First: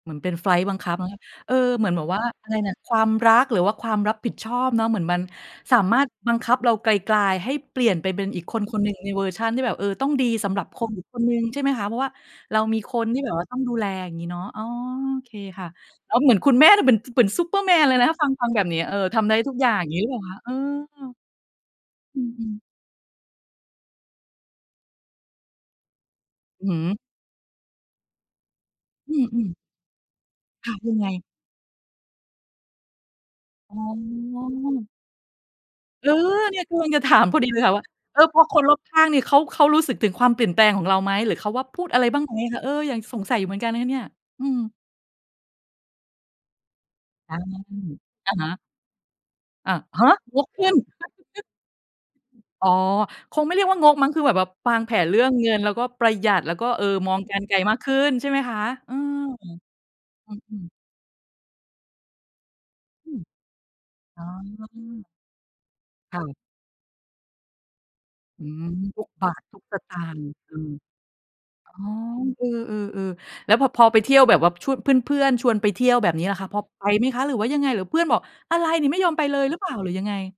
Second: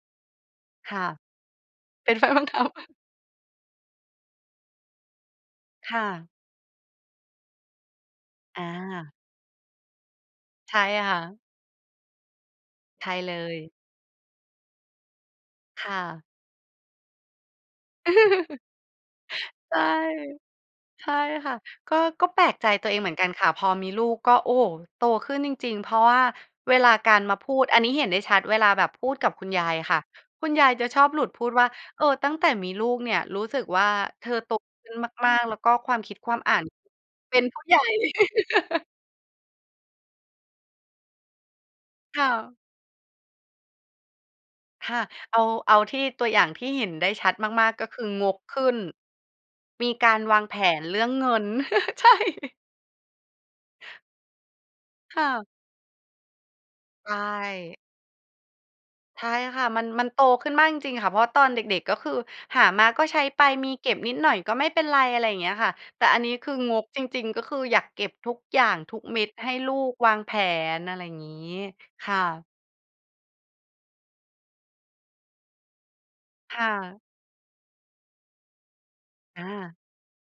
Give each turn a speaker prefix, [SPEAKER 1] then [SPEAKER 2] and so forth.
[SPEAKER 1] เหมือนเป็นไฟลต์บังค
[SPEAKER 2] ค
[SPEAKER 1] ับ
[SPEAKER 2] ่
[SPEAKER 1] เนา
[SPEAKER 2] ะ
[SPEAKER 1] ะ เออ เหมือนแบ
[SPEAKER 2] เ
[SPEAKER 1] บ
[SPEAKER 2] ป็
[SPEAKER 1] ว
[SPEAKER 2] น
[SPEAKER 1] ่า
[SPEAKER 2] ไฟลต์บั
[SPEAKER 1] อ
[SPEAKER 2] ง
[SPEAKER 1] ะไร
[SPEAKER 2] คับ
[SPEAKER 1] น่ะ ความรักหรือว่าความรับผิดชอบเนาะ เหมือนมันสา
[SPEAKER 2] ค
[SPEAKER 1] มา
[SPEAKER 2] ่
[SPEAKER 1] รถ
[SPEAKER 2] ะ
[SPEAKER 1] บังคับเรากลาย ๆ ให้เปลี่ยนไปเป็นอีกค
[SPEAKER 2] อ
[SPEAKER 1] นคนหนึ่งใน
[SPEAKER 2] า
[SPEAKER 1] เวอร์ชันที่แบบ เออ ต้องดีสำหรับ
[SPEAKER 2] ใช
[SPEAKER 1] ค
[SPEAKER 2] ่
[SPEAKER 1] นอีก
[SPEAKER 2] ค
[SPEAKER 1] ค
[SPEAKER 2] ่
[SPEAKER 1] นห
[SPEAKER 2] ะ
[SPEAKER 1] นึ่ง ใช่ไหมคะ เพราะว่าเรามีค
[SPEAKER 2] ใ
[SPEAKER 1] น
[SPEAKER 2] ช่
[SPEAKER 1] ที่แ
[SPEAKER 2] เ
[SPEAKER 1] บ
[SPEAKER 2] ล
[SPEAKER 1] บว่าต้องดู
[SPEAKER 2] ย
[SPEAKER 1] แล อย่างงี้เนาะ อ๋อ โอเคค่ะ
[SPEAKER 2] ค่
[SPEAKER 1] แล้ว
[SPEAKER 2] ะ
[SPEAKER 1] เหมือนคุณแม่น่ะเหมือน ซ เหมือนซูเปอร์แมนเลยนะ ถ้าฟัง ฟังแบบเนี้ย เออ ทำได้ทุกอย่า
[SPEAKER 2] ใช
[SPEAKER 1] ง
[SPEAKER 2] ่
[SPEAKER 1] งี้หรือเปล่าคะ? เอ
[SPEAKER 2] ใช
[SPEAKER 1] อ
[SPEAKER 2] ่ค่ะ ก็
[SPEAKER 1] อ
[SPEAKER 2] ก็แปล
[SPEAKER 1] ืม
[SPEAKER 2] ก
[SPEAKER 1] ๆ
[SPEAKER 2] ใจตัวเองเหมือนกันค่ะ พอมีลูกก็ โอ้โฮ โตขึ้นจริง ๆ เพราะว่า
[SPEAKER 1] อื
[SPEAKER 2] เ
[SPEAKER 1] อฮ
[SPEAKER 2] วลา
[SPEAKER 1] ึ
[SPEAKER 2] การมาพูด อันนี้เห็นได้ชัดเวลาแบบพู
[SPEAKER 1] อ
[SPEAKER 2] ดกับ
[SPEAKER 1] ื
[SPEAKER 2] คุณ
[SPEAKER 1] อ ๆ
[SPEAKER 2] ยายค่ะ คุณย
[SPEAKER 1] ค
[SPEAKER 2] าย
[SPEAKER 1] ่ะ
[SPEAKER 2] จะ
[SPEAKER 1] ยั
[SPEAKER 2] ช
[SPEAKER 1] ง
[SPEAKER 2] อ
[SPEAKER 1] ไง?
[SPEAKER 2] บหลุดพูดว่า "เออ ตั้งแต่มีลูกเนี่ยรู้สึก
[SPEAKER 1] อ๋อ
[SPEAKER 2] ว่า เธอโตขึ้นมาก ๆ แล้วก็ความ
[SPEAKER 1] เอ
[SPEAKER 2] ค
[SPEAKER 1] อ
[SPEAKER 2] ิดความอ
[SPEAKER 1] เ
[SPEAKER 2] ่
[SPEAKER 1] น
[SPEAKER 2] า
[SPEAKER 1] ี่
[SPEAKER 2] น
[SPEAKER 1] ยกำลังจะ ถาม
[SPEAKER 2] เ
[SPEAKER 1] พ
[SPEAKER 2] ป็
[SPEAKER 1] อ
[SPEAKER 2] น
[SPEAKER 1] ดีเ
[SPEAKER 2] ผ
[SPEAKER 1] ล
[SPEAKER 2] ู้
[SPEAKER 1] ยค่
[SPEAKER 2] ให
[SPEAKER 1] ะ
[SPEAKER 2] ญ่"
[SPEAKER 1] ว่า เออ พอคนรอบข้างเนี่ยเขา เขารู้สึกถึงความเปลี่ยนแปลงของเราไหม? หรือเขาว่า พูดอะไรบ้
[SPEAKER 2] ค
[SPEAKER 1] าง
[SPEAKER 2] ่
[SPEAKER 1] ไหม
[SPEAKER 2] ะ
[SPEAKER 1] คะ? เออ อย่าง สงสัยอยู่เหมือนกันเลยค่ะเนี่ย อืม
[SPEAKER 2] ค่ะ เอา เอาที่ ตัวอย่างที่เห็นได้ชั
[SPEAKER 1] อ
[SPEAKER 2] ด
[SPEAKER 1] ื
[SPEAKER 2] มาก ๆ ก็
[SPEAKER 1] ม
[SPEAKER 2] คือง
[SPEAKER 1] อะ
[SPEAKER 2] ก
[SPEAKER 1] ฮะ
[SPEAKER 2] ขึ้น
[SPEAKER 1] อะ
[SPEAKER 2] มี
[SPEAKER 1] ฮ
[SPEAKER 2] ก
[SPEAKER 1] ะ?
[SPEAKER 2] ารว
[SPEAKER 1] ง
[SPEAKER 2] าง
[SPEAKER 1] ก
[SPEAKER 2] แผ
[SPEAKER 1] ขึ้น
[SPEAKER 2] นเรื่องเงิน ใช่
[SPEAKER 1] อ๋อ คงไม่เรียกว่า งกมั้ง คือแบบ แบบวางแผนเร
[SPEAKER 2] ค
[SPEAKER 1] ื่
[SPEAKER 2] ่
[SPEAKER 1] อง
[SPEAKER 2] ะ
[SPEAKER 1] เงินแล้วก็ประหยัด แล้วก็ เอ่อ
[SPEAKER 2] ใช
[SPEAKER 1] มองการณ์ไกลมา
[SPEAKER 2] ่
[SPEAKER 1] กขึ้น ใช่ไหมคะ? เออ
[SPEAKER 2] ใช่ค่ะ มัน มันโต
[SPEAKER 1] อ
[SPEAKER 2] ขึ้
[SPEAKER 1] ื
[SPEAKER 2] นมาก
[SPEAKER 1] ม
[SPEAKER 2] จริง ๆ ค่ะ เพราะตอนเด็ก ๆ ก็คือหามาก็
[SPEAKER 1] อื
[SPEAKER 2] ใช
[SPEAKER 1] ม
[SPEAKER 2] ้ไป มีเก็บนิด
[SPEAKER 1] อ๋อ
[SPEAKER 2] หน่อยก็ไม่เป็นไร อะไรอย่างเงี้ยค่ะ แต่
[SPEAKER 1] ค
[SPEAKER 2] อั
[SPEAKER 1] ่
[SPEAKER 2] นนี
[SPEAKER 1] ะ
[SPEAKER 2] ้คืองกจริง ๆ ก็คืออยากเก็บทุก
[SPEAKER 1] อื
[SPEAKER 2] อย
[SPEAKER 1] ม
[SPEAKER 2] ่างทุ
[SPEAKER 1] ทุ
[SPEAKER 2] ก
[SPEAKER 1] ก
[SPEAKER 2] เม็
[SPEAKER 1] บา
[SPEAKER 2] ด
[SPEAKER 1] ท
[SPEAKER 2] ให้
[SPEAKER 1] ทุก
[SPEAKER 2] ลู
[SPEAKER 1] สต
[SPEAKER 2] ก
[SPEAKER 1] า
[SPEAKER 2] วา
[SPEAKER 1] ง
[SPEAKER 2] ง
[SPEAKER 1] ค์
[SPEAKER 2] แผ
[SPEAKER 1] เออ
[SPEAKER 2] น อะไรงี้
[SPEAKER 1] อ๋อ
[SPEAKER 2] ค่
[SPEAKER 1] เอ
[SPEAKER 2] ะ
[SPEAKER 1] อ ๆ ๆ แล้ว พะ พอไปเที่ยวแบบว่า ช เพื่อน ๆ ชวนไปเที่ยวแบบเนี้ยล่ะคะ
[SPEAKER 2] ค
[SPEAKER 1] พอ
[SPEAKER 2] ่
[SPEAKER 1] ไป
[SPEAKER 2] ะ
[SPEAKER 1] ไหมคะ? หรือว่ายังไง? หรือเพื่อนบอก "อะไรนี่ไม่ยอมไปเล
[SPEAKER 2] อ
[SPEAKER 1] ย" หรือเปล่า?
[SPEAKER 2] า
[SPEAKER 1] หรือยังไง?